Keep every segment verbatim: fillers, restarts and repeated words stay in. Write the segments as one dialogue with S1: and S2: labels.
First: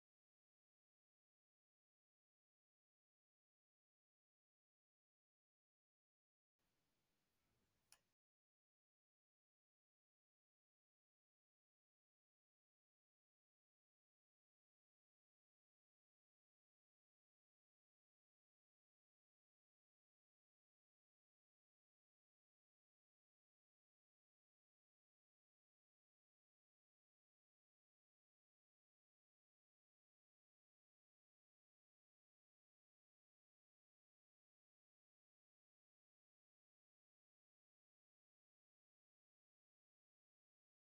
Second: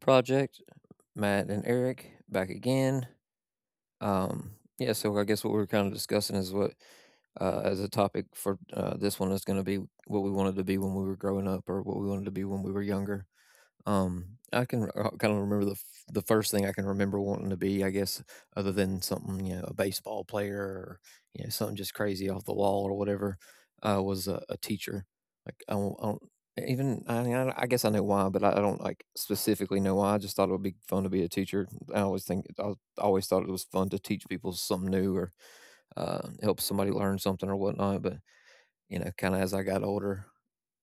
S1: Project. Matt and Eric back again. Um, yeah, so I guess what we were kind of discussing is what, uh, as a topic for uh, this one, is going to be what we wanted to be when we were growing up, or what we wanted to be when we were younger. Um, I can uh, kind of remember the f the first thing I can remember wanting to be, I guess, other than something, you know, a baseball player or, you know, something just crazy off the wall or whatever, uh, was a, a teacher. Like, I don't, I don't even, I mean, I, I guess I know why, but I, I don't like specifically know why. I just thought it would be fun to be a teacher. I always think, I always thought it was fun to teach people something new or uh, help somebody learn something or whatnot. But, you know, kind of as I got older,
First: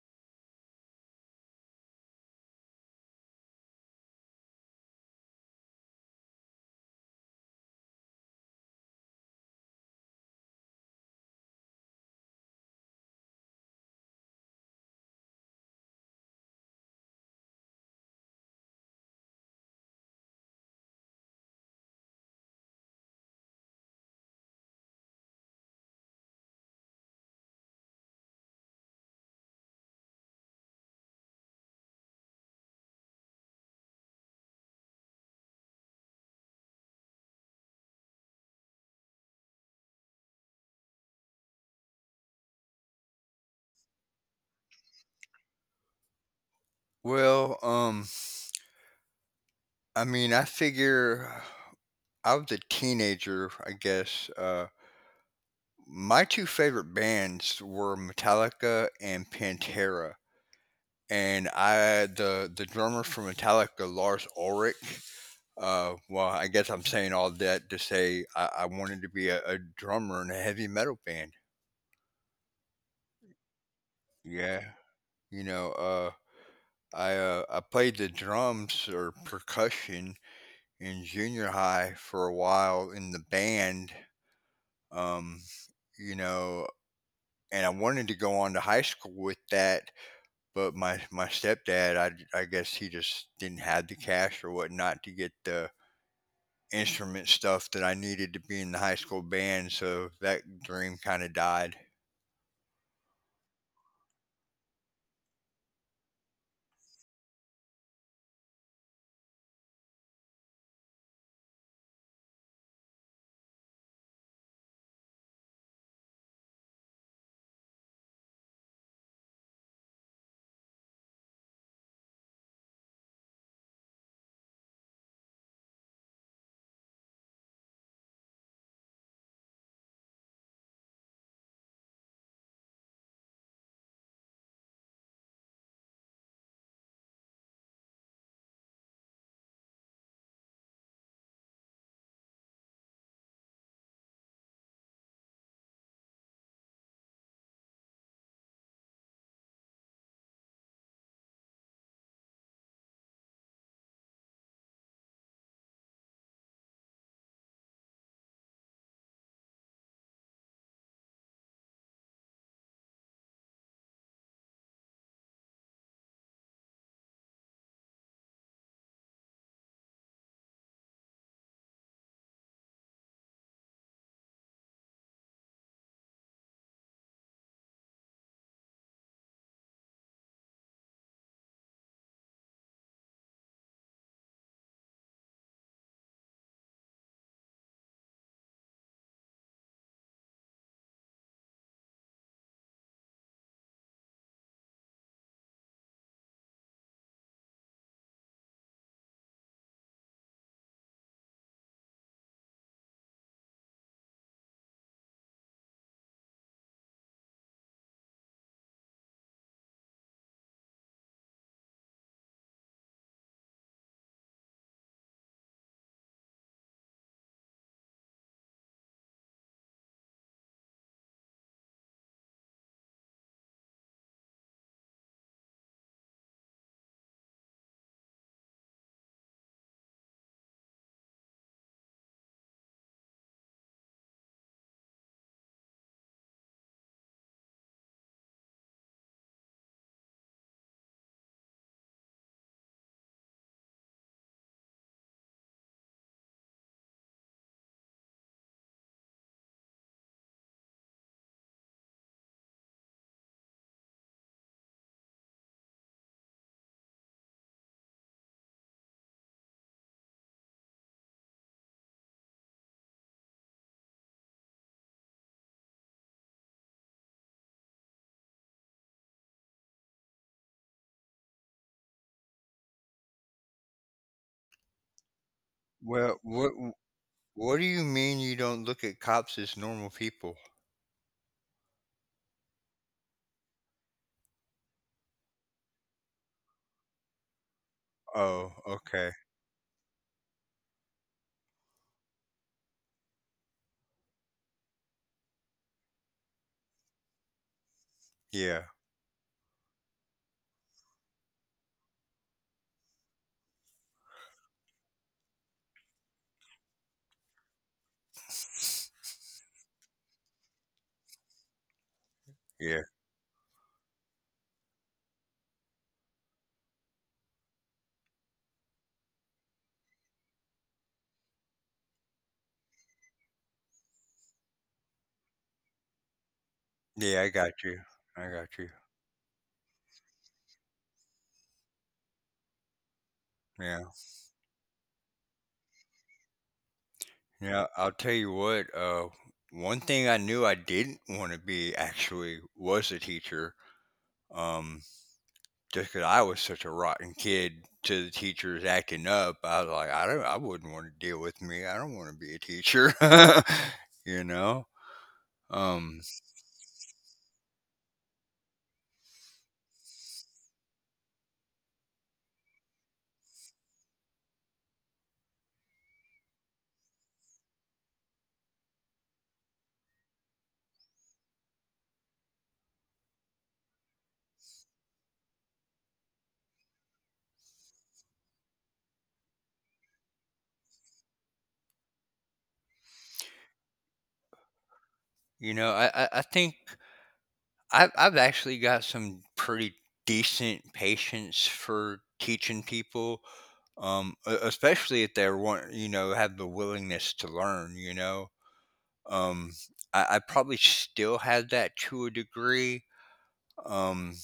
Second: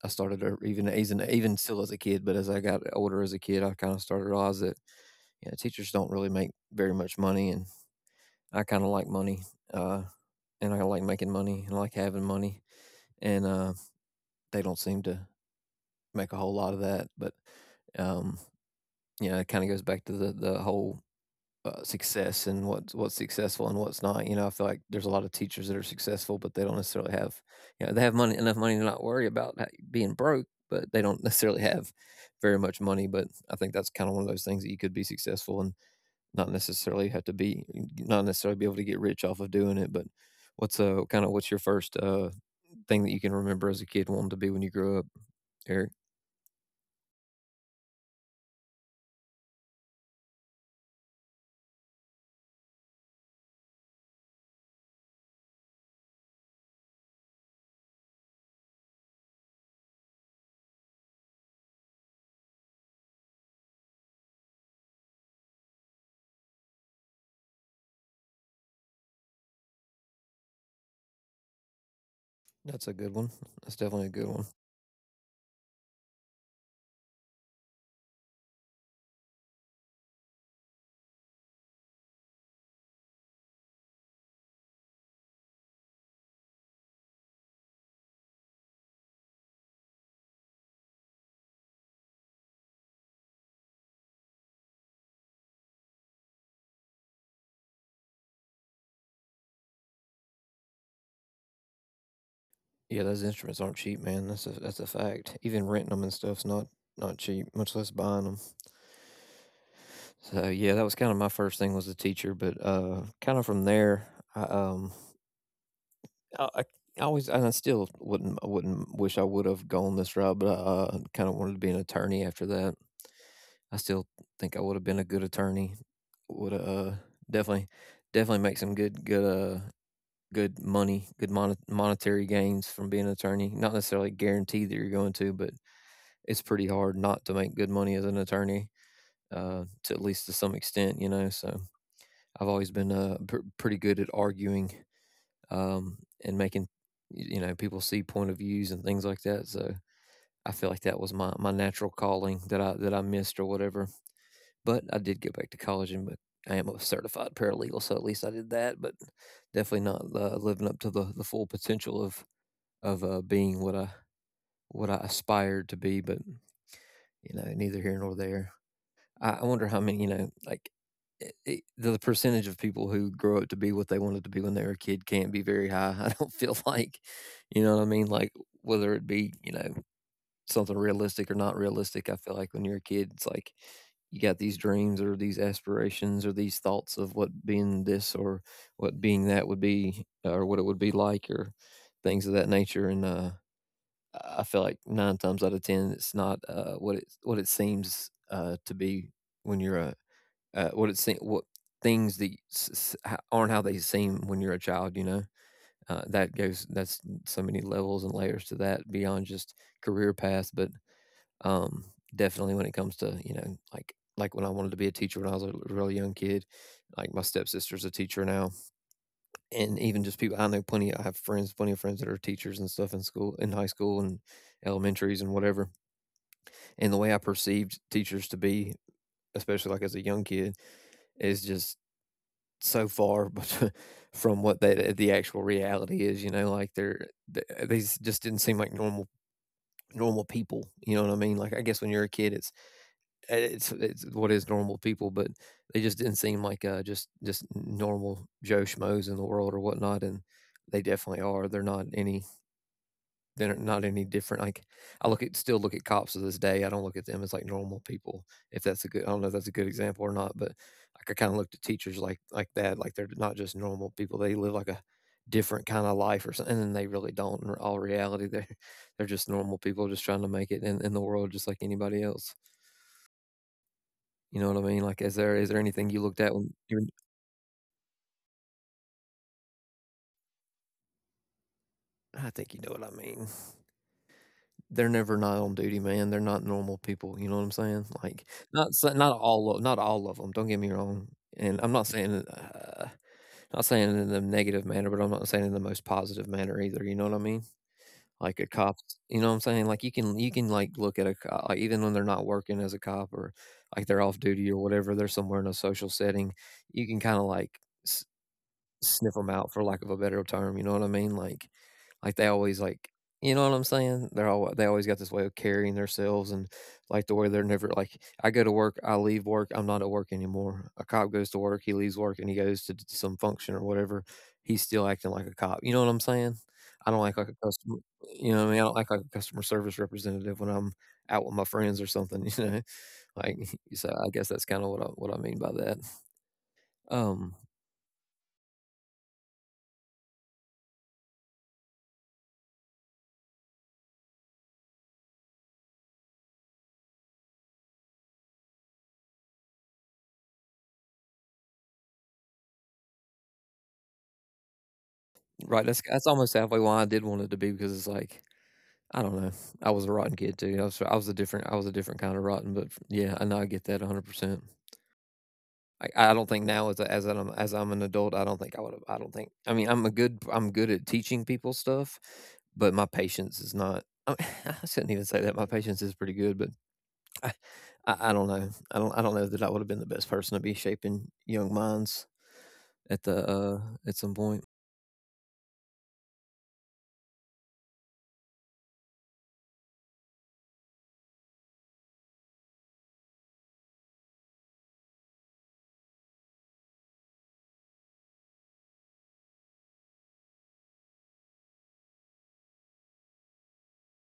S1: I started to even even even still as a kid, but as I got older as a kid, I kind of started to realize that you know, teachers don't really make very much money, and I kind of like money, uh, and I like making money and I like having money, and uh, they don't seem to make a whole lot of that. But um, you know, it kind of goes back to the the whole uh, success and what's what's successful and what's not. You know, I feel like there's a lot of teachers that are successful, but they don't necessarily have, you know, they have money enough money to not worry about ha- being broke, but they don't necessarily have very much money. But I think that's kind of one of those things that you could be successful and not necessarily have to be, not necessarily be able to get rich off of doing it. But what's uh kind of what's your first uh thing that you can remember as a kid wanting to be when you grew up, Eric?
S2: Well, um, I mean, I figure I was a teenager, I guess. Uh, my two favorite bands were Metallica and Pantera, and I the the drummer for Metallica, Lars Ulrich. Uh, well, I guess I'm saying all that to say I, I wanted to be a, a drummer in a heavy metal band.
S1: That's a good one. That's definitely a good one.
S2: Yeah, you know, uh, I uh, I played the drums or percussion in junior high for a while in the band um, you know, and I wanted to go on to high school with that, but my my stepdad, I I guess he just didn't have the cash or whatnot to get the instrument stuff that I needed to be in the high school band, so that dream kind of died.
S1: Yeah, those instruments aren't cheap, man. That's a that's a fact. Even renting them and stuff's not not cheap, much less buying them. So yeah, that was kind of my first thing was the teacher, but uh, kind of from there, I um, I, I I always and I still wouldn't I wouldn't wish I would have gone this route, but I uh, kind of wanted to be an attorney after that. I still think I would have been a good attorney. Would uh definitely definitely make some good good uh good money, good mon- monetary gains from being an attorney. Not necessarily guaranteed that you're going to, but it's pretty hard not to make good money as an attorney, uh, to at least to some extent, you know. So I've always been uh, pr- pretty good at arguing um, and making, y- you know, people see point of views and things like that. So I feel like that was my, my natural calling that I that I missed or whatever. But I did go back to college and bec- I am a certified paralegal, so at least I did that. But definitely not uh, living up to the, the full potential of of uh, being what I what I aspired to be. But you know, neither here nor there. I I wonder how many, you know, like I I the percentage of people who grow up to be what they wanted to be when they were a kid can't be very high. I don't feel like, you know what I mean? Like whether it be, you know, something realistic or not realistic, I feel like when you're a kid, it's like you got these dreams or these aspirations or these thoughts of what being this or what being that would be or what it would be like or things of that nature. And uh, I I feel like nine times out of ten, it's not uh, what it what it seems uh, to be when you're a, uh, what it seem what things that s- s- aren't how they seem when you're a child, you know? Uh, that goes that's so many levels and layers to that beyond just career path, but, um, definitely when it comes to, you know, like like when I wanted to be a teacher when I was a really young kid, like my stepsister's a teacher now, and even just people I know plenty I have friends, plenty of friends that are teachers and stuff in school in high school and elementaries and whatever. And the way I perceived teachers to be, especially like as a young kid, is just so far but from what the the actual reality is. You know, like they're they just didn't seem like normal normal people. You know what I mean? Like I guess when you're a kid, it's uh, it's it's what is normal people, but they just didn't seem like uh, just just normal Joe schmoes in the world or whatnot. And they definitely are. They're not any they're not any different, like, I look at still look at cops to this day, I don't look at them as, like, normal people, if that's a good I don't know if that's a good example or not, but, like, I kinda looked at teachers like like that, like, they're not just normal people, they live, like, a different kinda life or something, and then they really don't in all reality, they're they're just normal people just trying to make it in in the world just like anybody else, you know what I mean? Like, is there is there anything you
S2: Well,
S1: looked at
S2: what
S1: when you
S2: what do you mean you don't look at cops as normal people?
S1: I think you know what I mean. They're never not on duty, man, they're not normal people, you know what I'm saying? Like,
S2: Oh,
S1: not sa
S2: okay.
S1: not all of not all of them. 'em, don't get me wrong, and I'm not saying it uh, not saying it in a negative manner, but I'm not saying it in the most positive manner either, you know what I mean? Like, a
S2: Yeah,
S1: cop you know what I'm saying? Like, you can you can, like, look at a co like, even when they're not working as a cop or, like, they're off duty or whatever, they're somewhere in a social setting, you can kinda, like, s sniff them out, for lack of a better term, you know what I mean? Like, like, they always,
S2: yeah,
S1: like you know what I'm saying? They're all they always got this way of carrying themselves, and, like, the way they're never like, I go to work, I leave work, I'm not at work anymore. A cop goes to work, he leaves work, and he goes to d some function or whatever, he's still acting like a cop, you know what I'm saying? I don't act
S2: yeah.
S1: like
S2: I
S1: a
S2: got
S1: customer
S2: you. I
S1: you know
S2: got
S1: what I mean? I
S2: you.
S1: don't act like a customer service representative when I'm out with my friends or something, you know? Like,
S2: Yeah.
S1: so I guess that's kinda what I what I mean by that. Um,
S2: Yeah, I'll tell you what, uh, one thing I knew I didn't want to be actually was a teacher. Um, just 'cause I was such a rotten kid to the teachers acting up, I was like, I don't, I wouldn't want to deal with me. I don't want to be a teacher, you know?
S1: right, that's
S2: Um,
S1: that's almost halfway why I did want it to be because it's like I don't know. I was a rotten kid too. I was I was a different I was a different kind of rotten, but yeah, I know I get that one hundred percent. I, I don't think now as a, as I'm as I'm an adult, I don't think I would have I don't think I mean, I'm a good I'm good at teaching people stuff, but my patience is not I, I shouldn't even say that. My patience is pretty good, but I, I I don't know. I don't I don't know that I would have been the best person to be shaping young minds at the uh at some point.
S2: you know, I, I, I think I've, I've actually got some pretty decent patience for teaching people. Um, e- especially if they want, you know, have the willingness to learn, you know. Um, I, I probably still had that to a degree. Um,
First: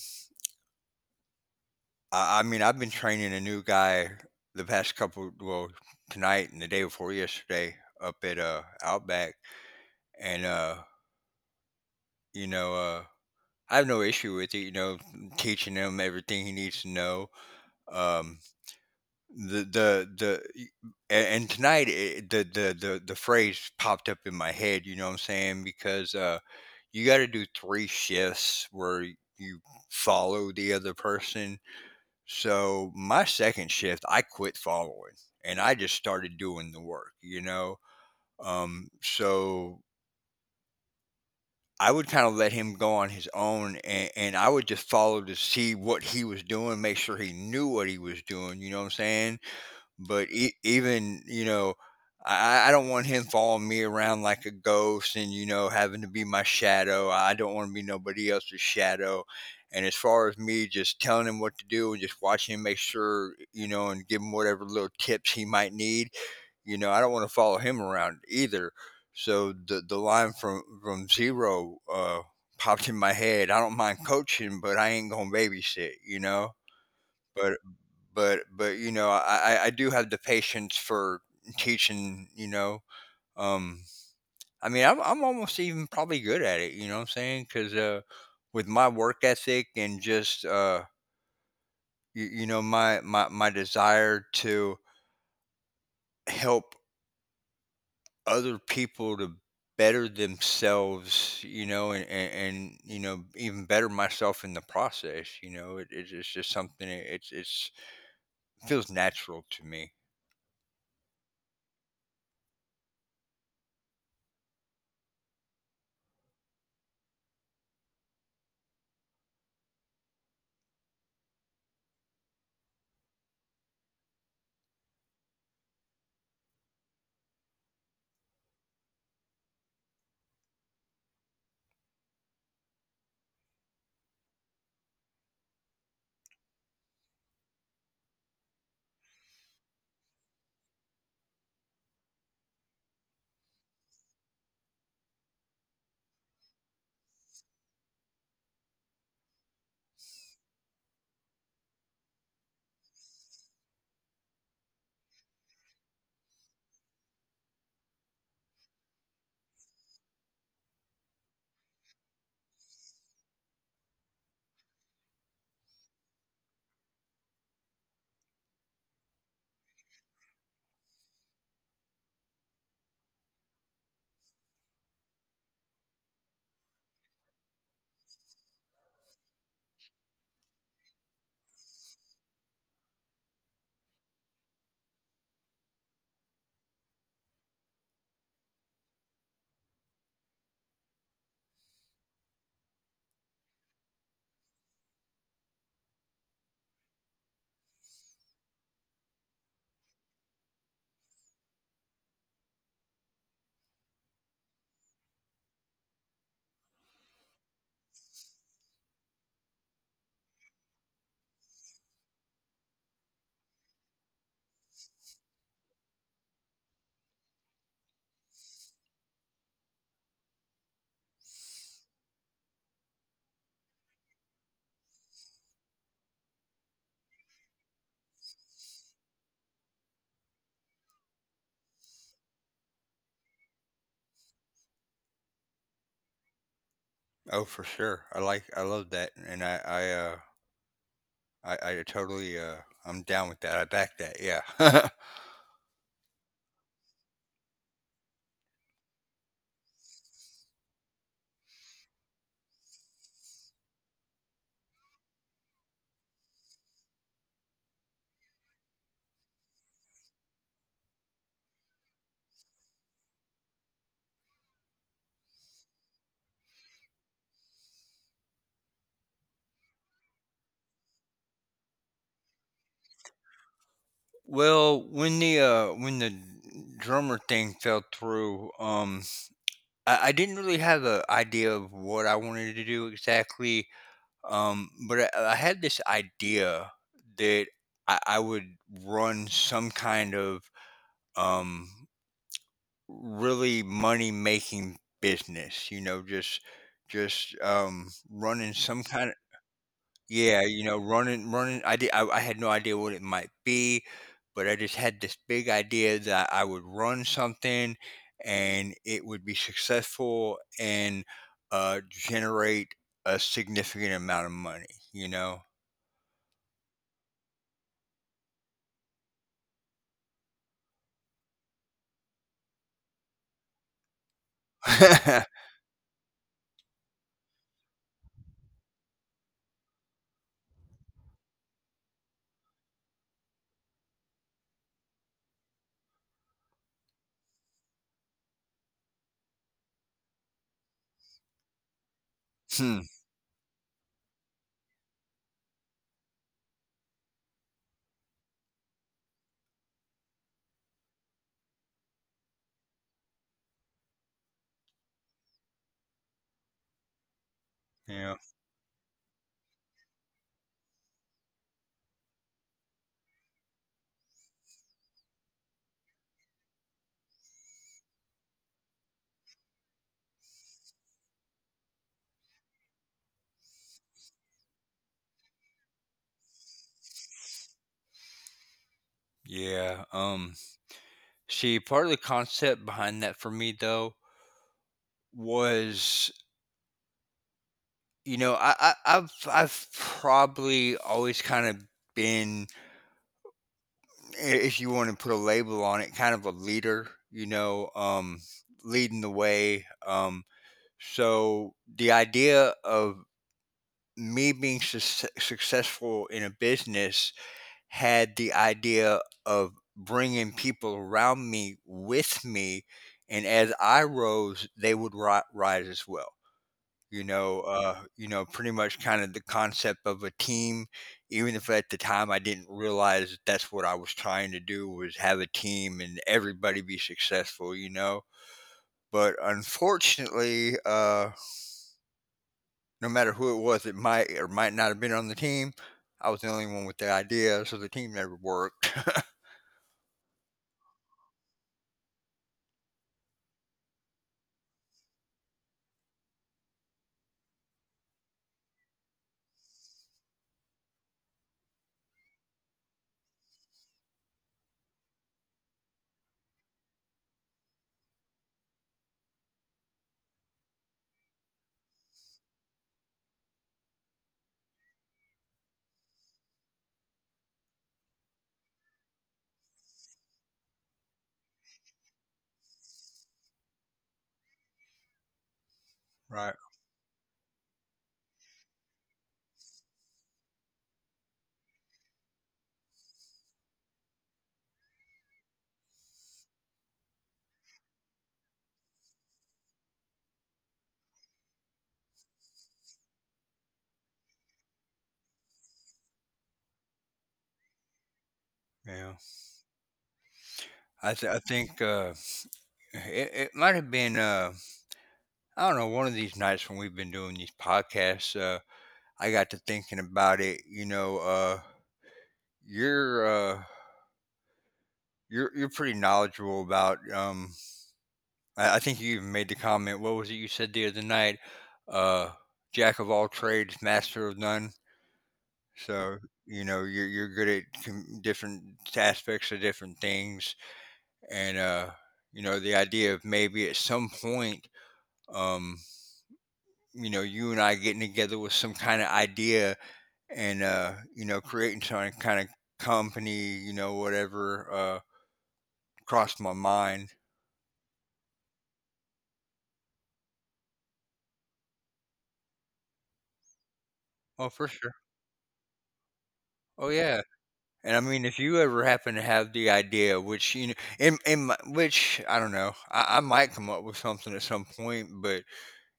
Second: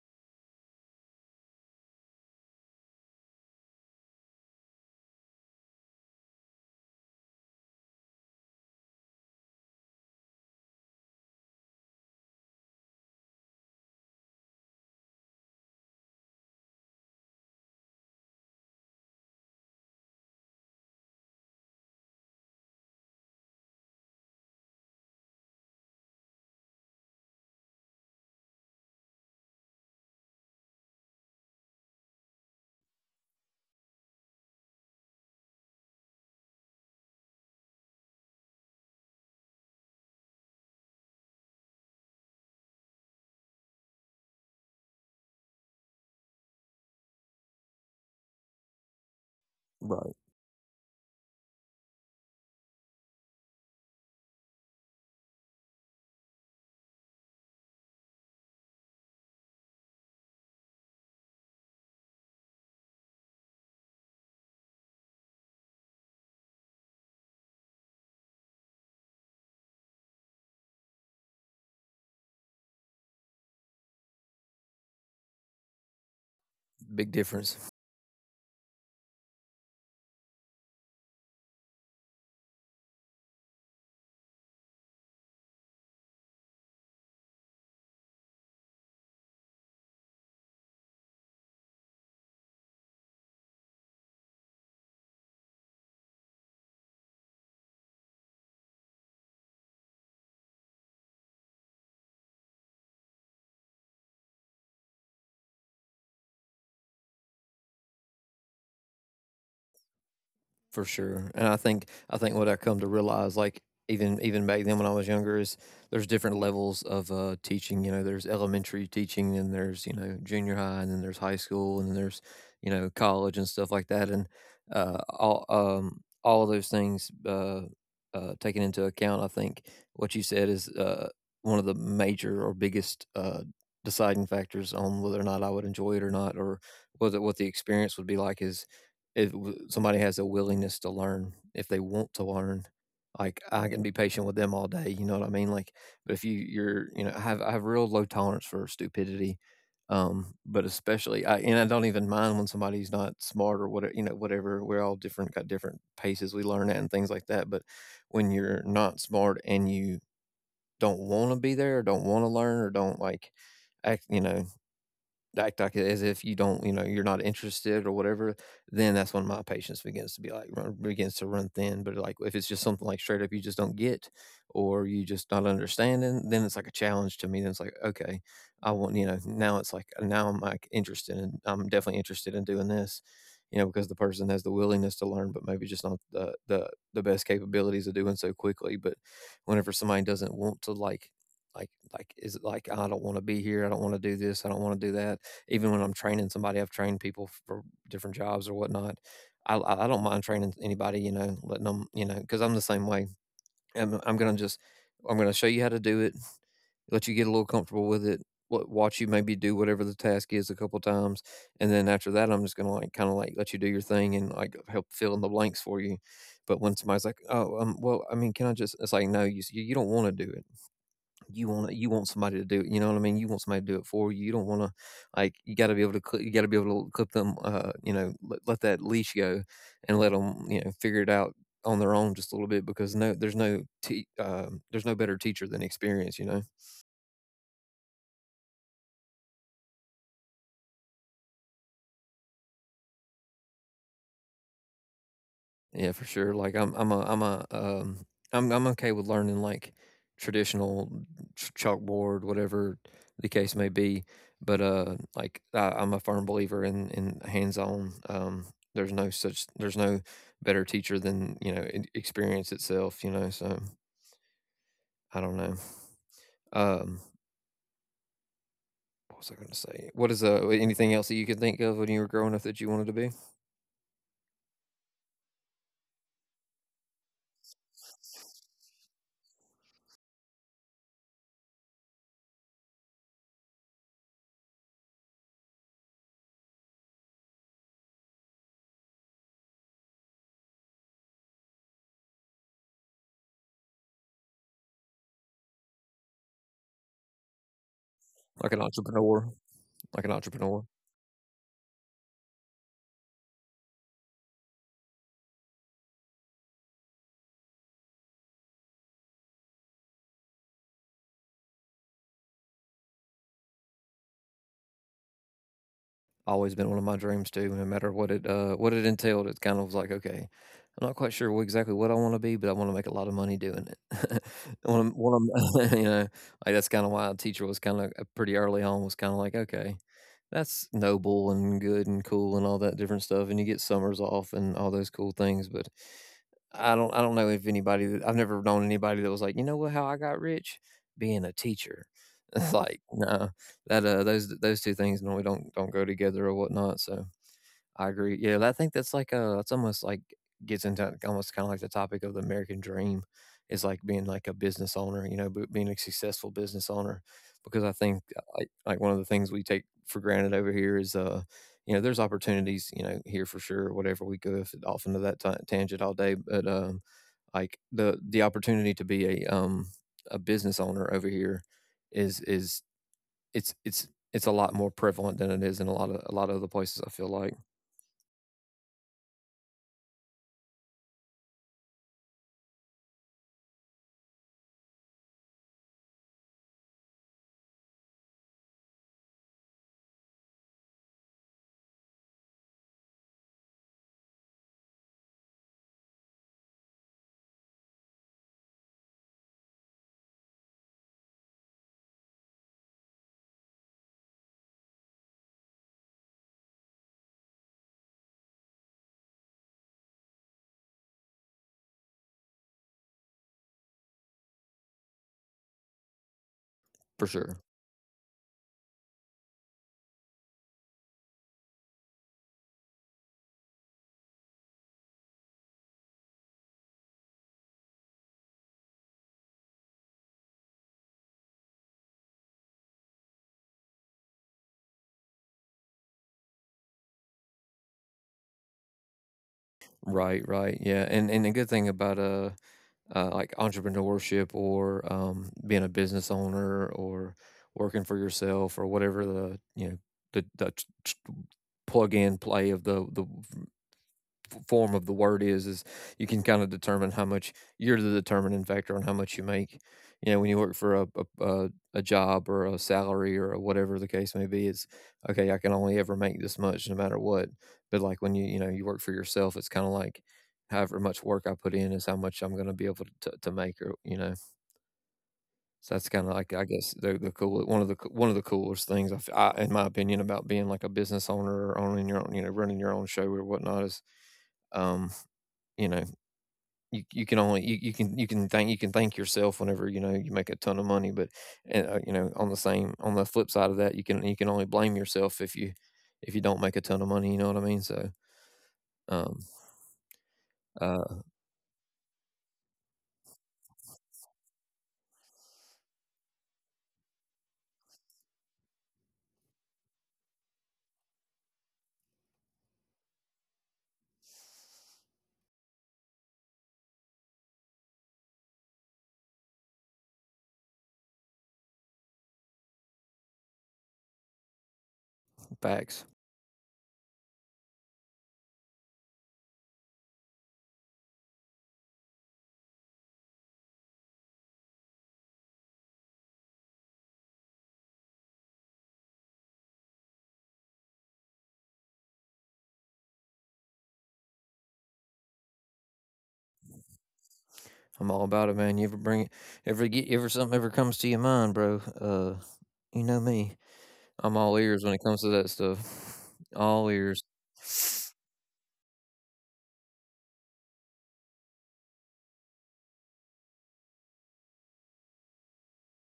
S2: I, I mean, I've been training a new guy the past couple, well, tonight and the day before yesterday up at uh, Outback, and uh, you know, uh, I have no issue with it. You know, teaching him everything he needs to know. Um, the the the y- a- and tonight it, the, the the the phrase popped up in my head. You know what I'm saying? Because uh, you gotta do three shifts where you follow the other person. So, my second shift, I quit following, and I just started doing the work, you know? Um, so, I would kinda let him go on his own, and and I would just follow to see what he was doing, make sure he knew what he was doing, you know what I'm saying?
S1: Right.
S2: But e- even you know, I I I don't want him following me around like a ghost, and you know, having to be my shadow. I don't want to be nobody else's shadow. And as far as me just telling him what to do and just watching him make sure, you know, and give him whatever little tips he might need, you know, I don't want to follow him around either. So the the line from from zero uh, popped in my head. I don't mind coaching, but I ain't gonna babysit, you know.
S1: Big difference.
S2: But but but you know I I I do have the patience for teaching. You know, um, I mean I'm I'm almost even probably good at it. You know what I'm saying? Because uh, with my work ethic and just uh, you, you know my my my desire to help other people to better themselves you know and, and and you know even better myself in the process you know it, it's it's just something it, it's it's feels natural to me.
S1: For sure. And I think I think what I come to realize, like even even back then when I was younger, is there's different levels of uh, teaching. You know, there's elementary teaching, and there's you know junior high, and then there's high school, and then there's you know college and stuff like that. And uh, all um, all of those things uh, uh, taken into account, I think what you said is uh, one of the major or biggest uh, deciding factors on whether or not I would enjoy it or not, or whether what the experience would be like is if w- somebody has a willingness to learn, if they want to learn, like I can be patient with them all day. You know what I mean? Like, but if you you're you know I have I have real low tolerance for stupidity, um, but especially I and I don't even mind when somebody's not smart or whatever you know whatever. We're all different, got different paces we learn at and things like that. But when you're not smart and you don't want to be there, or don't want to learn, or don't like act, you know, act like as if you don't, you know, you're not interested or whatever, then that's when my patience begins to be like run, begins to run thin. But like if it's just something like straight up you just don't get or you just not understanding, then it's like a challenge to me. Then it's like okay, I want you know now it's like now I'm like interested and I'm definitely interested in doing this, you know, because the person has the willingness to learn, but maybe just not the the the best capabilities of doing so quickly. But whenever somebody doesn't want to, like like like is it like I don't want to be here, I don't want to do this, I don't want to do that. Even when I'm training somebody, I've trained people for different jobs or whatnot. I I don't mind training anybody, you know, letting them, you know, because I'm the same way. I'm I'm gonna just I'm gonna show you how to do it, let you get a little comfortable with it, wa- watch you maybe do whatever the task is a couple times, and then after that, I'm just gonna like kind of like let you do your thing and like help fill in the blanks for you. But when somebody's like, "Oh, um, well, I mean, can I just?" It's like, "No, you s- you don't want to do it you want it, you want somebody to do it. You know what I mean? You want somebody to do it for you. You don't want to. Like, you got to be able to cl- you got to be able to clip them. Uh, you know, let, let that leash go and let them you know figure it out on their own just a little bit because no, there's no te- um there's no better teacher than experience. You know."
S2: Oh, for sure. I like I love that, and I I uh I, I totally uh I'm down with that. I back that. Yeah.
S1: Yeah, for sure. Like I'm I'm a I'm a um I'm I'm okay with learning like traditional ch- chalkboard, whatever the case may be. But uh like I, I'm a firm believer in in hands-on. Um there's no such there's no better teacher than, you know, e- experience itself, you know, so I don't know. Um what was I going to say? What is uh Anything else that you could think of when you were growing up that you wanted to be?
S2: Well, when the uh when the drummer thing fell through, um, I, I didn't really have an idea of what I wanted to do exactly. Um, but I, I had this idea that I, I would run some kind of um really money making business. You know, just just um
S1: Like an
S2: running some kind of.
S1: entrepreneur, like an
S2: Yeah,
S1: entrepreneur.
S2: you know, running, running. I did. I, I had no idea what it might be, but I just had this big idea that I would run something, and it would be successful and uh, generate a significant amount of money. You know.
S1: Always been one of my dreams too. No matter what it, uh, what it entailed, it kind of was like, okay, I'm not quite sure what, exactly what I want to be, but I want to make a lot of money doing it. when I'm,
S2: Hmm.
S1: when you know, like that's kind of why a teacher was kind of pretty early on was kind of like, okay, that's noble and good and cool and all that different stuff, and you get summers off and all those cool things, but. I don't I don't know if anybody that I've never known anybody that was like, you know what, how I got rich? Being a teacher. It's like, no. That uh, those those two things normally don't don't go together or whatnot. So I agree. Yeah, I think that's like uh, it's almost like gets into almost kind of like the topic of the American dream is like being like a business owner, you know, but being a successful business owner. Because I think
S2: Yeah.
S1: uh, like like one of the things we take for granted over here is uh, you know, there's opportunities, you know, here for sure. Whatever we go if- off into that ta tangent all day, but um, like the the opportunity to be a um a business owner over here is, is it's it's it's a lot more prevalent than it is in a lot of a lot of other places. I feel like.
S2: Yeah. Um, see, part of the concept behind that for me though was, you know, I, I I've I've probably always kind of been i- if you want to put a label on it, kind of a leader, you know, um, leading the way. Um, so the idea of me being sus successful in a business had the idea of bringing people around me with me, and as I rose, they would ri- rise as well,
S1: For
S2: you
S1: sure.
S2: know, uh, you know, pretty much kind of the concept of a team. Even if at the time I didn't realize that that's what I was trying to do was have a team and everybody be successful, you know. But unfortunately, uh, no matter who it was, it might or might not have been on the team. I was the only one with the idea, so the team never worked.
S1: Right, right, yeah, and and the good thing about uh, uh like entrepreneurship or um being a business owner or working for yourself or whatever the you know the the t- t- plug and play of the the form of the word is is you can kind of determine how much, you're the determining factor on how much you make. You know when you work for a, a, a, a job or a salary or whatever the case may be, it's okay, I can only ever make this much no matter what. But like when you you know you work for yourself, it's kind of like however much work I put in is how much I'm going to be able to, to, to make, or you know so that's kind of like
S2: Right?
S1: I guess the, the cool, one of the co- one of the coolest things, I, f- I- in my opinion, about being like a business owner or owning your own, you know running your own show or whatnot is, um you know you you can only you, you can you can thank you can thank yourself whenever, you know you make a ton of money, but uh, you know, on the same on the flip side of that, you can you can only blame yourself if you if you don't make a ton of money, you know what I mean, so
S2: Yeah.
S1: um
S2: I
S1: uh
S2: th- I think uh, it it might have been uh, I don't know one of these nights when we've been doing these podcasts. Uh, I got to thinking about it, you know, uh, you're uh, you're you're pretty knowledgeable about. Um, I, I think you even made the comment. What was it you said the other night? Uh, Jack of all trades, master of none.
S1: facts.
S2: So you know you're you're good at com- different aspects of different things, and uh, you know the idea of maybe at some point, um, you know, you and I getting together with some kind of idea and uh you know creating some kind of company you know whatever uh crossed my mind.
S1: I'm all about it, man. You ever bring it, ever get ever something ever comes to your mind, bro, uh you know me. I'm
S2: Oh
S1: all
S2: for
S1: ears
S2: sure.
S1: when it comes to that stuff. All
S2: Oh yeah.
S1: ears.
S2: And I mean if you ever happen to have the idea which you know in, in my, which I don't know I, I might come up with something at some point but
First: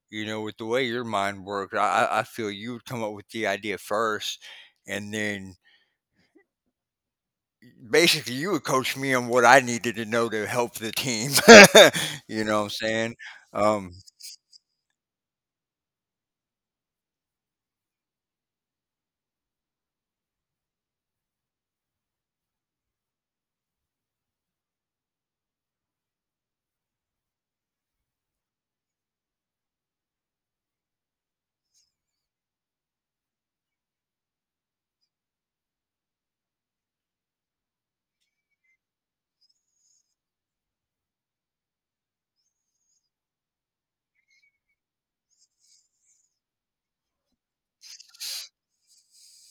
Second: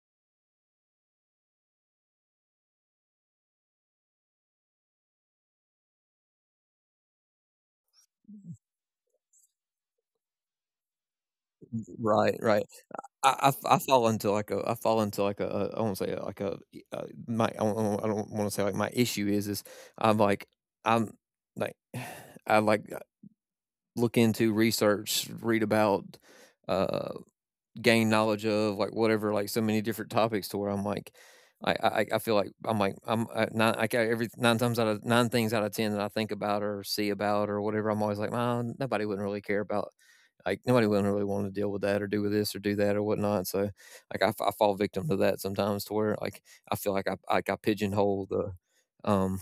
S2: you know with the way your mind works i i I feel you would come up with the idea first and then basically you would coach me on what I needed to know to help the team. You
S1: Right,
S2: know what I'm
S1: right.
S2: saying?
S1: I I I
S2: um
S1: fall into like a, I fall into like a a I won't say like a e uh, my I don't I don't wanna say like my issue is is I'm like I'm like, I like, look into, research, read about, uh gained knowledge of, like, whatever, like, so many different topics, to where I'm like, I I I feel like, I'm like I'm uh, nine like, I ca- every nine times out of nine things out of ten that I think about or see about or whatever, I'm always like, "Nah, nobody wouldn't really care about," like, nobody wouldn't really wanna deal with that or do with this or do that or whatnot. So, like, I f I fall victim to that sometimes, to where, like, I feel like, I like I pigeonhole the, um,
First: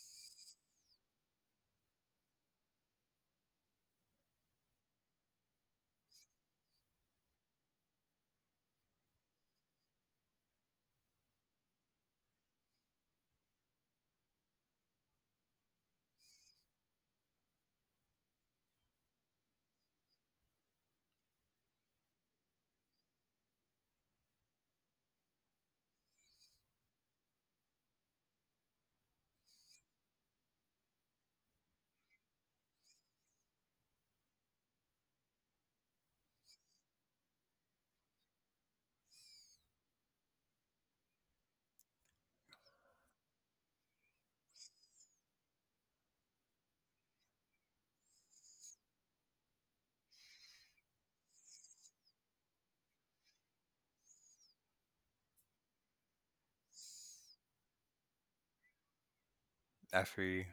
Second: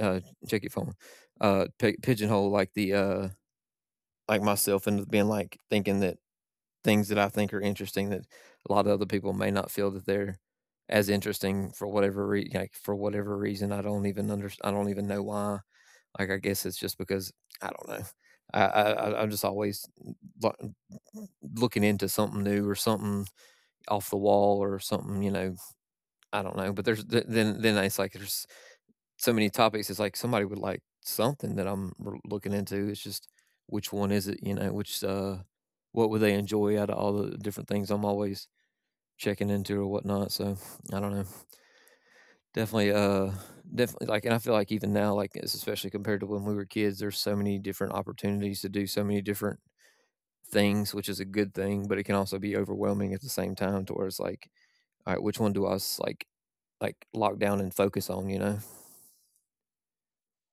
S1: uh, check your phone, uh, pi pigeonhole, like, the, uh, like, myself into being, like, thinking that things that I think are interesting, that a lot of other people may not feel that they're as interesting, for whatever re- like for whatever reason. I don't even under I don't even know why. Like, I guess it's just because, I don't know. I, I I- am just always, lo- looking into something new or something off the wall or something, you know I don't know. But there's, th- then then it's like there's so many topics. It's like somebody would like something that I'm, r- looking into. It's just, which one is it? You know, which, uh, what would they enjoy out of all the different things I'm always checking into or whatnot. So I don't know. Definitely, uh, definitely like, and I feel like even now, like it's especially compared to when we were kids, there's so many different opportunities to do so many different things, which is a good thing, but it can also be overwhelming at the same time. To where it's like, all right, which one do I s- like, like lock down and focus on? You know.
S2: I feel you.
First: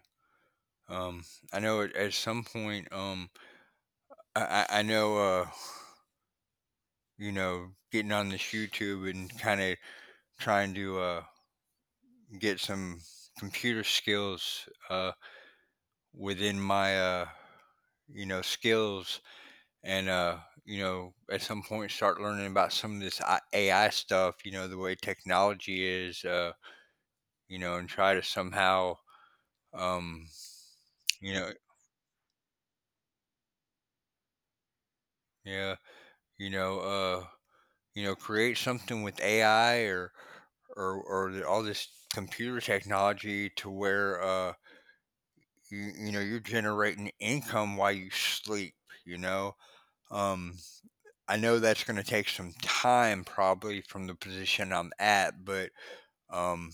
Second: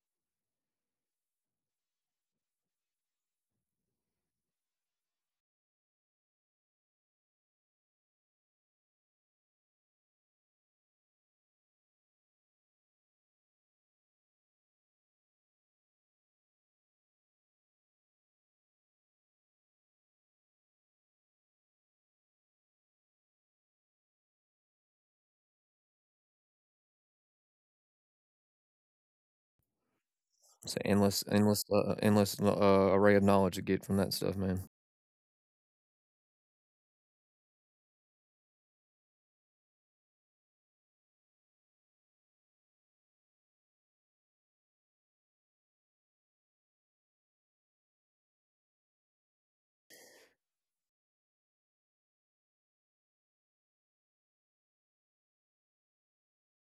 S2: Um, I know at, at some point, um, I, I, I know, uh, you know, getting on this YouTube and kind of trying to uh, get some computer skills uh, within my, uh, you know, skills and, uh, you know, at some point start learning about some of this I- A I stuff, you know, the way technology is, uh, you know, and try to somehow, um,
S1: It's an endless,
S2: you know,
S1: endless, uh, endless uh, uh, array of knowledge to get from that stuff, man.
S2: yeah, you know, uh, you know, create something with A I or or or the, all this computer technology to where uh you, you know you're generating income while you sleep. You know, um, I know that's going to take some time probably from the position I'm at, but um,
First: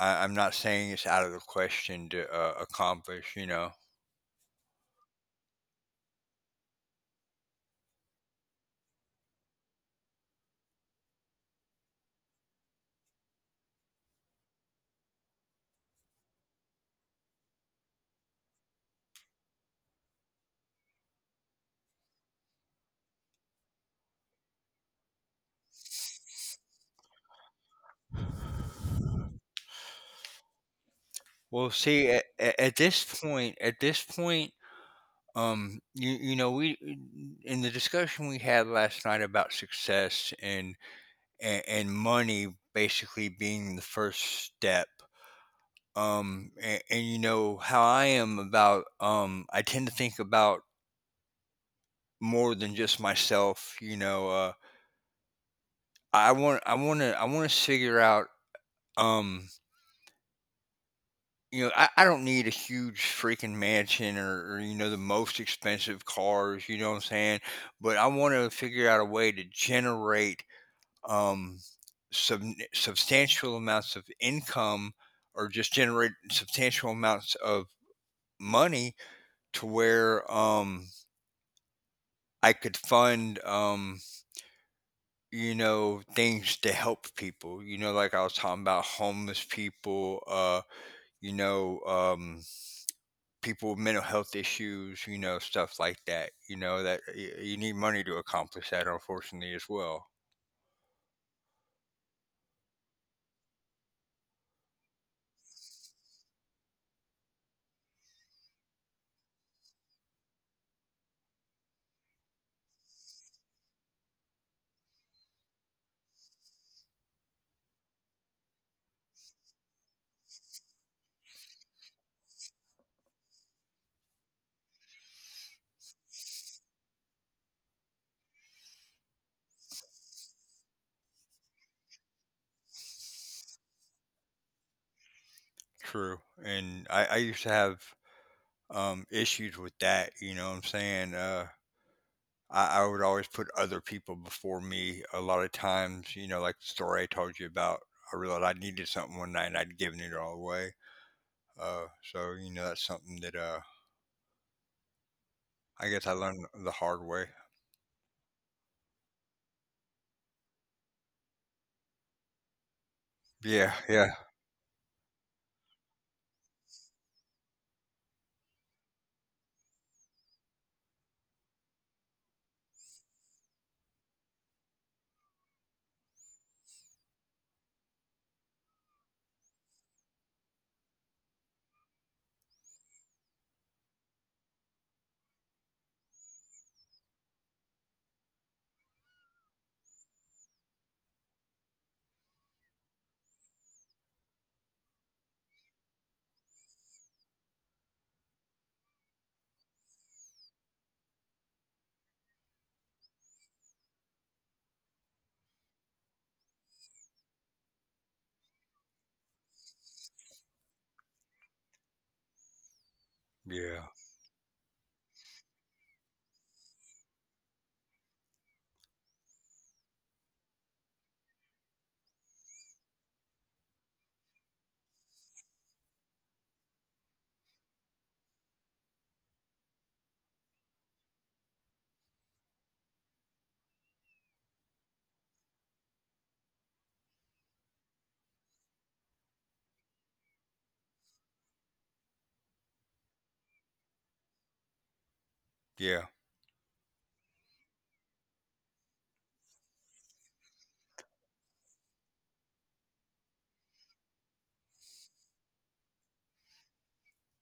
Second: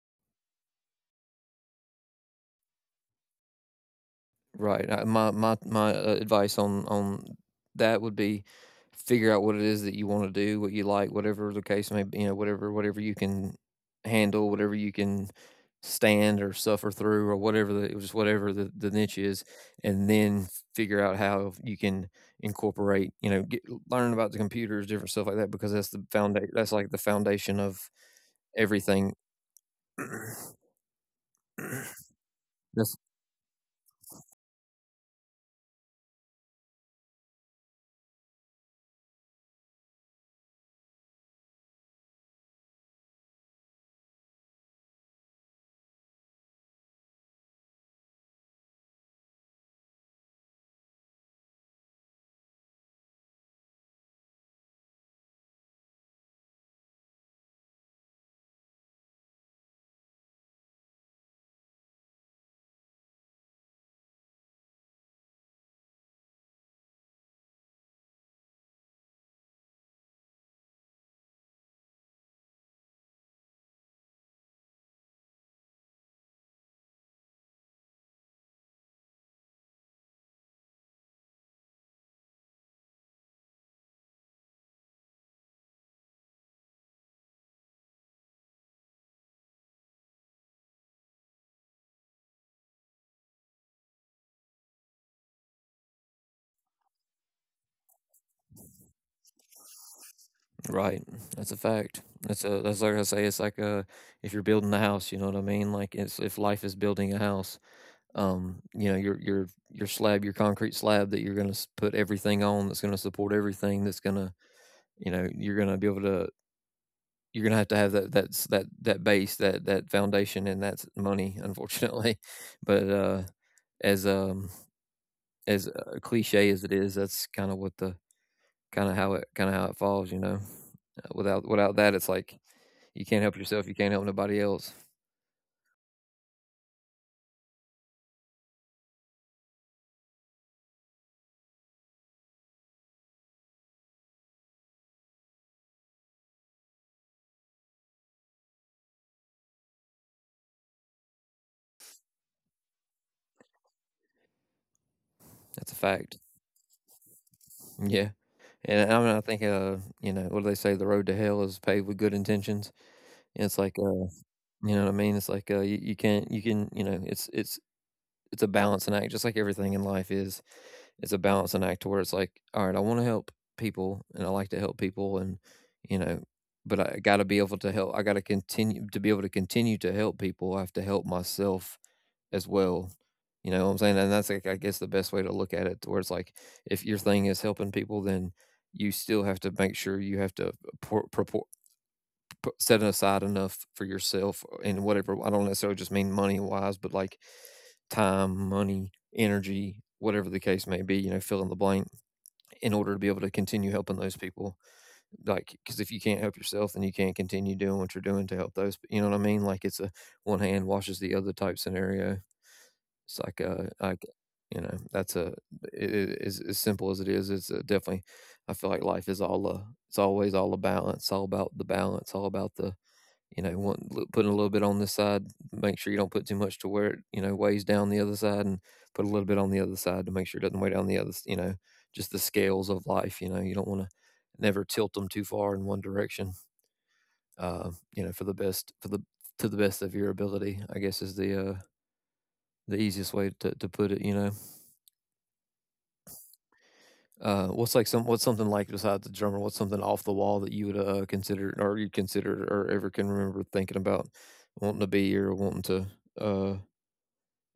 S2: I, I'm not saying it's out of the question to uh, accomplish. You know,
S1: Right. I, my my my uh, advice on on that would be, figure out what it is that you want to do, what you like, whatever the case may be. You know, whatever whatever you can handle, whatever you can stand or suffer through, or whatever the just whatever the the niche is, and then figure out how you can incorporate. You know, get, learn about the computers, different stuff like that, because that's the foundation. That's like the foundation of everything.
S2: well, see at, at
S1: That's
S2: this point, at this point um, you you know, we in the discussion we had last night about success and and, and money basically being the first step. Um, and, and you know how I am about um, I tend to think about more than just myself. You know, uh, I want I want to I want to figure out um. You know, I, I don't need a huge freaking mansion or, or, you know, the most expensive cars, you know what I'm saying? But I want to figure out a way to generate um, sub- substantial amounts of income or just generate substantial amounts of money to where um, I could fund, um, you know, things to help people. You know, like I was talking about homeless people, uh, you know, um, people with mental health issues, you know, stuff like that. You know, that y- you need money to accomplish that, unfortunately, as well.
S1: right. That's a fact. That's a that's like I say. It's like, uh, if you're building a house, you know what I mean. Like, it's if life is building a house, um, you know, your your your slab, your concrete slab that you're gonna s- put everything on, that's gonna support everything, that's gonna you know you're gonna be able to you're gonna have to have that, that's that that base, that that foundation, and that's money, unfortunately. But uh, as um as uh, Cliche as it is, that's kind of what the kind of how it kind of how it falls, you know. Uh, Without without that, it's like you can't help yourself. You can't help nobody else.
S2: True. And I, I used to have um, issues with that. You know what I'm saying? Uh, I, I would always put other people before me a lot of times, you know, like the story I told you about. I realized I needed something one night and I'd given it all away. Uh, so, you know, that's something that uh,
S1: That's a
S2: I guess
S1: fact.
S2: I learned the hard way.
S1: Yeah. And I mean, I think, uh, you know, what do they say? The road to hell is paved with good intentions. And it's like,
S2: Yeah,
S1: uh,
S2: yeah,
S1: you know what I mean? It's like, uh, you, you can't, you can, you know, it's, it's, it's a balancing act, just like everything in life is. It's a balancing act to where it's like, all right, I want to help people, and I like to help people. And, you know, but I got to be able to help. I got to continue to be able to continue to help people. I have to help myself as well. You know what I'm saying? And that's, like I guess, the best way to look at it. To where it's like, if your thing is helping people, then you still have to make sure you have to por- propor- pu- set aside enough for yourself and whatever. I don't necessarily just mean money wise, but like time, money, energy, whatever the case may be, you know, fill in the blank in order to be able to continue helping those people. Like, because if you can't help yourself, then you can't continue doing what you're doing to help those. You know what I mean? Like, it's a one hand washes the other type scenario. It's like uh,
S2: yeah,
S1: like, you know, that's a it it, as as simple as it is, it's, uh, definitely, I feel like life is all, a it's always all a balance, all about the balance, all about the, you know, want li putting a little bit on this side, make sure you don't put too much to where it, you know, weighs down the other side, and put a little bit on the other side to make sure it doesn't weigh down the other s you know, just the scales of life, you know, you don't wanna never tilt them too far in one direction, uh, you know, for the best for the to the best of your ability, I guess is the, uh, the easiest way to to put it, you know?
S2: yeah.
S1: Uh, what's like some what's something like besides the drummer? What's something off the wall that you would uh, consider, or you considered, or ever can remember thinking about wanting to be, or wanting to uh,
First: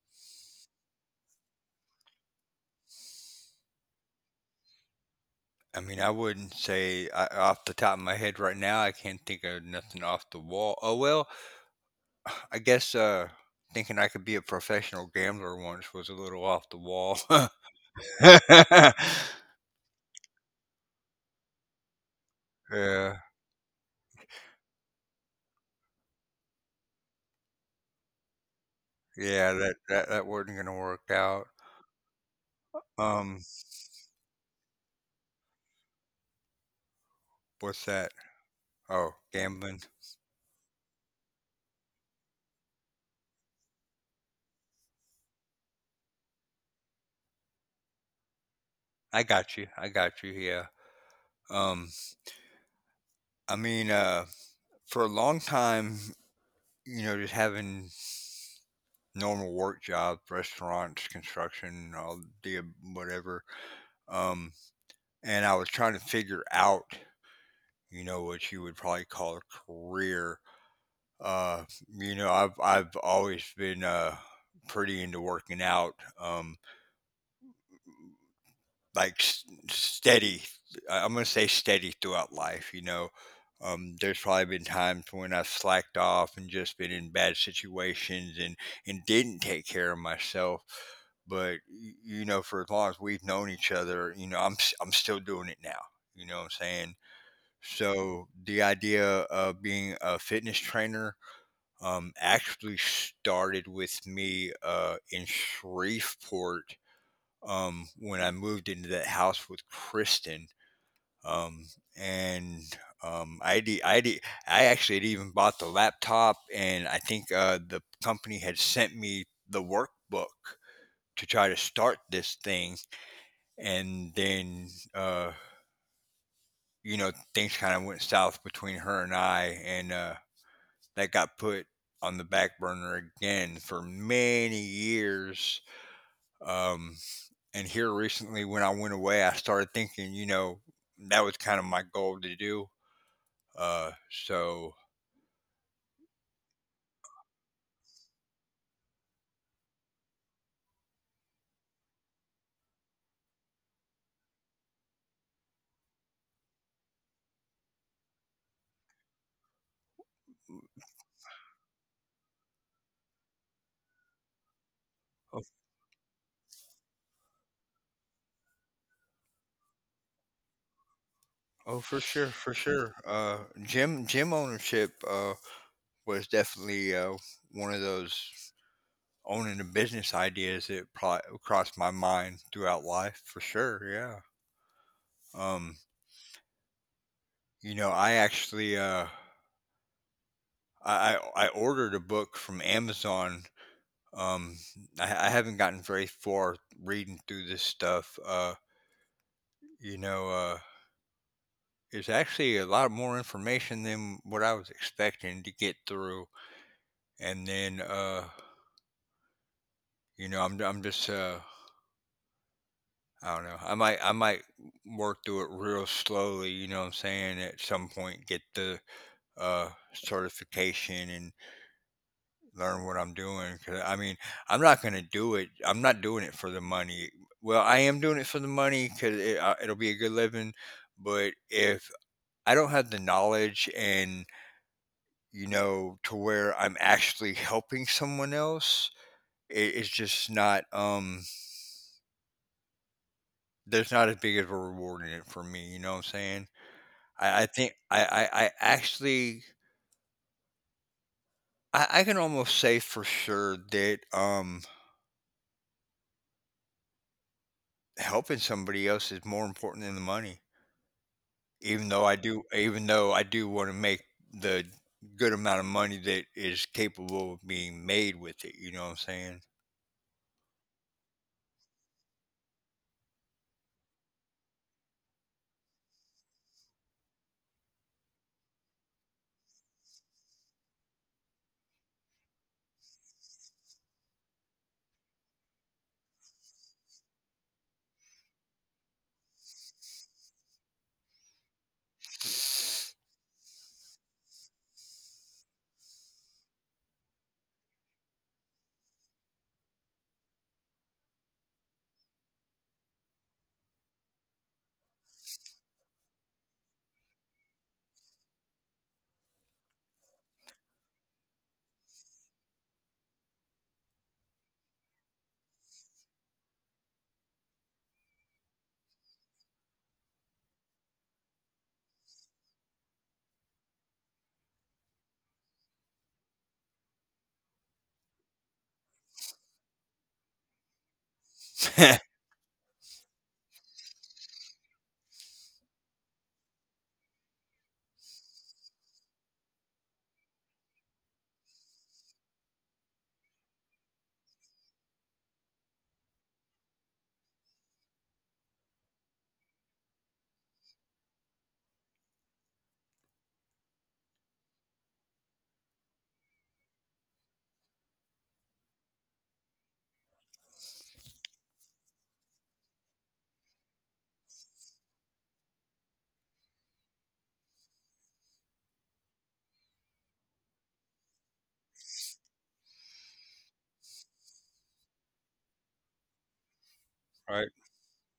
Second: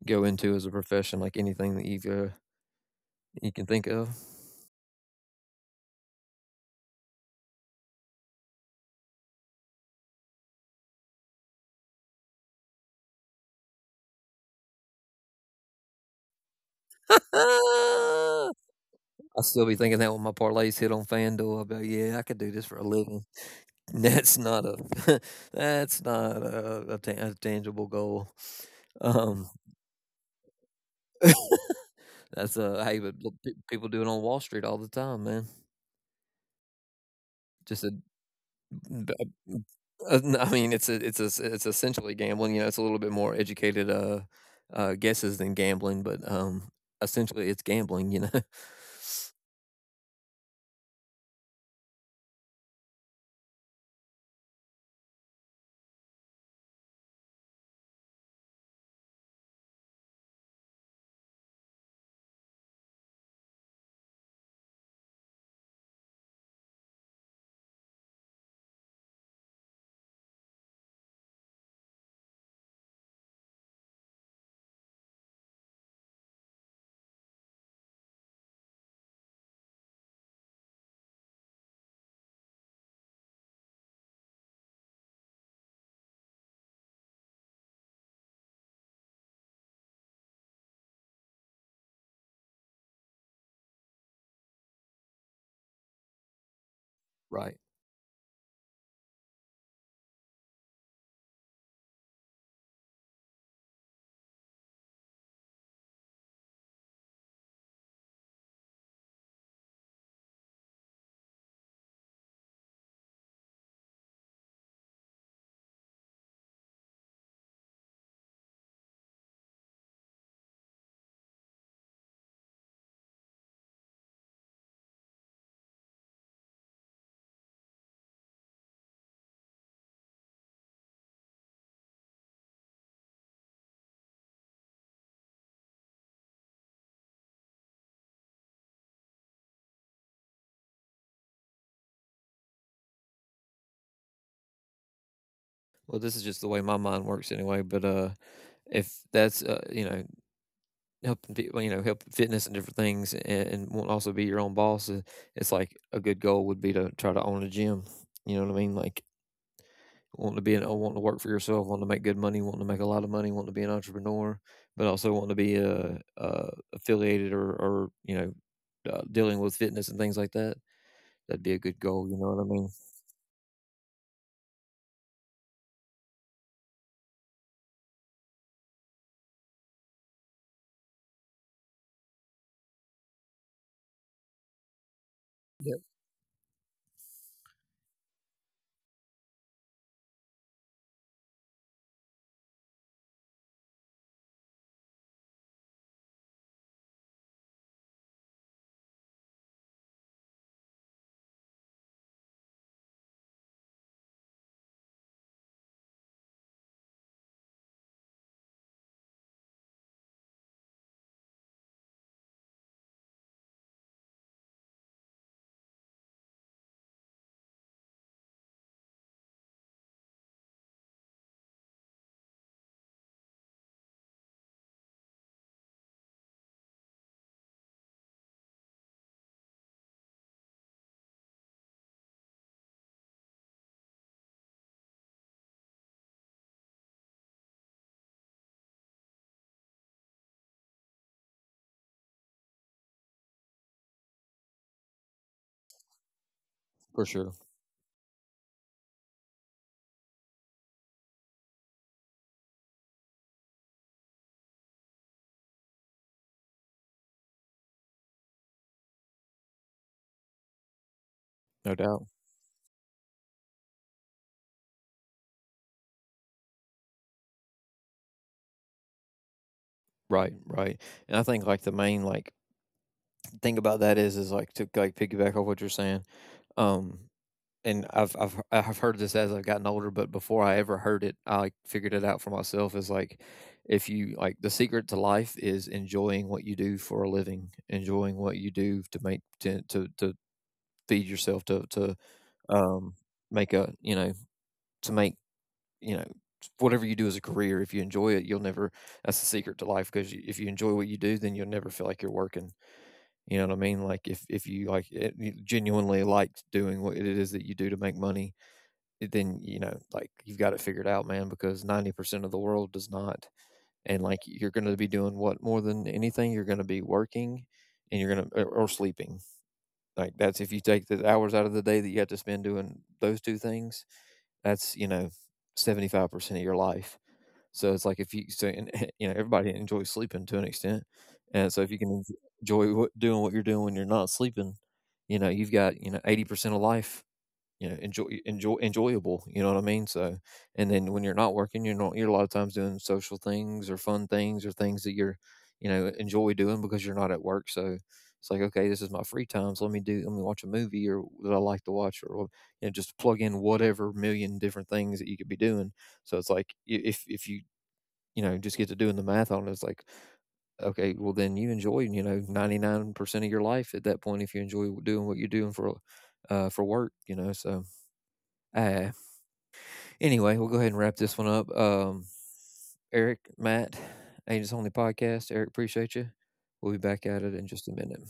S1: go into as a profession? Like anything that you've uh, you can think of.
S2: I mean, I wouldn't say I, off the top of my head right now, I can't think of nothing off the wall. Oh, well, I guess uh, thinking I could be a professional gambler once was a little off the wall.
S1: I
S2: Yeah,
S1: still be thinking that when my parlays hit on FanDuel, I'll be like, yeah, I could do this for a
S2: yeah,
S1: living. That's not a that's not a, a, ta- a tangible goal. Um,
S2: that, that that wasn't gonna work out.
S1: that's uh, hey, but look,
S2: Um,
S1: pe- people do it on Wall Street all the time, man. Just
S2: what's
S1: a
S2: that?
S1: B
S2: Oh,
S1: uh, mm,
S2: gambling.
S1: uh, n I mean, it's a, it's a, it's essentially gambling, you know. It's a little bit more educated, uh, uh, guesses than gambling, but, um, essentially, it's gambling, you know?
S2: I got you. I got you. Yeah. Um, I mean, uh, for a long time, you know, just having normal work jobs, restaurants, construction, all the ab- whatever. Um, and I was trying to figure out, you know, what you would probably call a career. Uh, you know, I've I've always been uh pretty into working out. Um, like s- steady. I- I'm gonna say steady throughout life. You know, um, there's probably been times when I slacked off and just been in bad situations and and didn't take care of myself. But y- you know, for as long as we've known each other, you know, I'm s- I'm still doing it now. You know what I'm saying?
S1: Right.
S2: So the idea of being a fitness trainer um, actually started with me uh, in Shreveport um, when I moved into that house with Kristen. Um, and um, I de- I de- I actually had even bought the laptop, and I think uh, the company had sent me the workbook to try to start this thing, and then uh, you know things kind of went south between her and I, and uh, that got put on the back burner again for many years. Um, And here recently, when I went away, I started thinking, you know, that was kind of my goal to do. Uh, so,
S1: Well, this is just the way my mind works anyway, but, uh, if that's, uh, you know, helping people, you know, help fitness and different things, and and wanting to also be your own boss, I it's like a good goal would be to try to own a gym, you know what I mean? Like wanting to be an, uh, wanting to work for yourself, wanting to make good money, wanting to make a lot of money, wanting to be an entrepreneur, but also wanting to
S2: oh,
S1: be uh, uh, affiliated or, or you know, uh, dealing with fitness and things like that. That'd be a good
S2: oh,
S1: goal.
S2: for
S1: You know what
S2: sure,
S1: I mean?
S2: for sure. Uh, gym gym ownership uh, was definitely uh, one of those owning a business ideas that pro- crossed my mind throughout life, for sure. Yeah.
S1: Yeah,
S2: Um, you know, I actually uh, I I I ordered a book from Amazon. Um, I, I haven't gotten very far reading through this stuff. Uh, You know, uh, it's actually a lot more information than what I was expecting to get through. And then, uh, you know, I'm, I'm just, uh, I don't know. I might, I might work through it real slowly. You know what I'm saying? At some point, get the uh, certification and learn what I'm doing. Cause I mean, I'm not gonna do it. I'm not doing it for the money. Well, I am doing it for the money because it, uh, it'll be a good living. But if I don't have the knowledge and you know, to where I'm actually helping someone else, it, it's just not um there's not as big of a reward in it for me, you know what I'm saying?
S1: for sure,
S2: I, I think I, I, I actually I, I can almost say for sure that um helping somebody else is more important than the money.
S1: no
S2: Even though
S1: doubt.
S2: I do even though I do want to make the good amount of money that is capable of being made with it, you know what I'm
S1: Right, right. And I think like the main like thing about that is is like to like piggyback off what you're saying. Um, and I've I've have I I've heard this as I've gotten older, but before I ever heard it, I like figured it out for myself. Is like, if you like, the secret to life is enjoying what you do for a living, enjoying what you do to make to to, to feed yourself, to to um make a, you know, to make you know, whatever you do as a career. If you enjoy it, you'll never. That's the secret to life, because if you enjoy what you do, then you'll never feel like you're working. You know what I mean? Like, if if you like it, you genuinely like doing what it is that you do to make money, then, you know, like, you've got it figured out, man, because ninety percent of the world does not. And like, you're going to be doing what more than anything? You're going to be working, and you're going to, or, or sleeping. Like, that's, if you take the hours out of the day that you have to spend doing those two things, that's, you know, seventy-five percent of your life. So it's like, if you so and, you know, everybody enjoys sleeping to an extent, and so if you
S2: saying?
S1: can enjoy what, doing what you're doing when you're not sleeping, you know, you've got, you know, eighty percent of life, you know, enjoy enjoy enjoyable, you know what I mean? So, and then when you're not working, you're not you're a lot of times doing social things, or fun things, or things that you're, you know, enjoy doing because you're not at work. So it's like, okay, this is my free time, so let me do let me watch a movie or that I like to watch, or, you know, just plug in whatever million different things that you could be doing. So it's like, i- if if you, you know, just get to doing the math on it, it's like, okay, well then you enjoy, you know, ninety-nine percent of your life at that point, if you enjoy doing what you're doing for uh for work, you know. so uh, Anyway, we'll go ahead and wrap this one up. Um, Eric, Matt, Angels Only Podcast. Eric, appreciate you. We'll be back at it
S2: Right?
S1: in just a minute.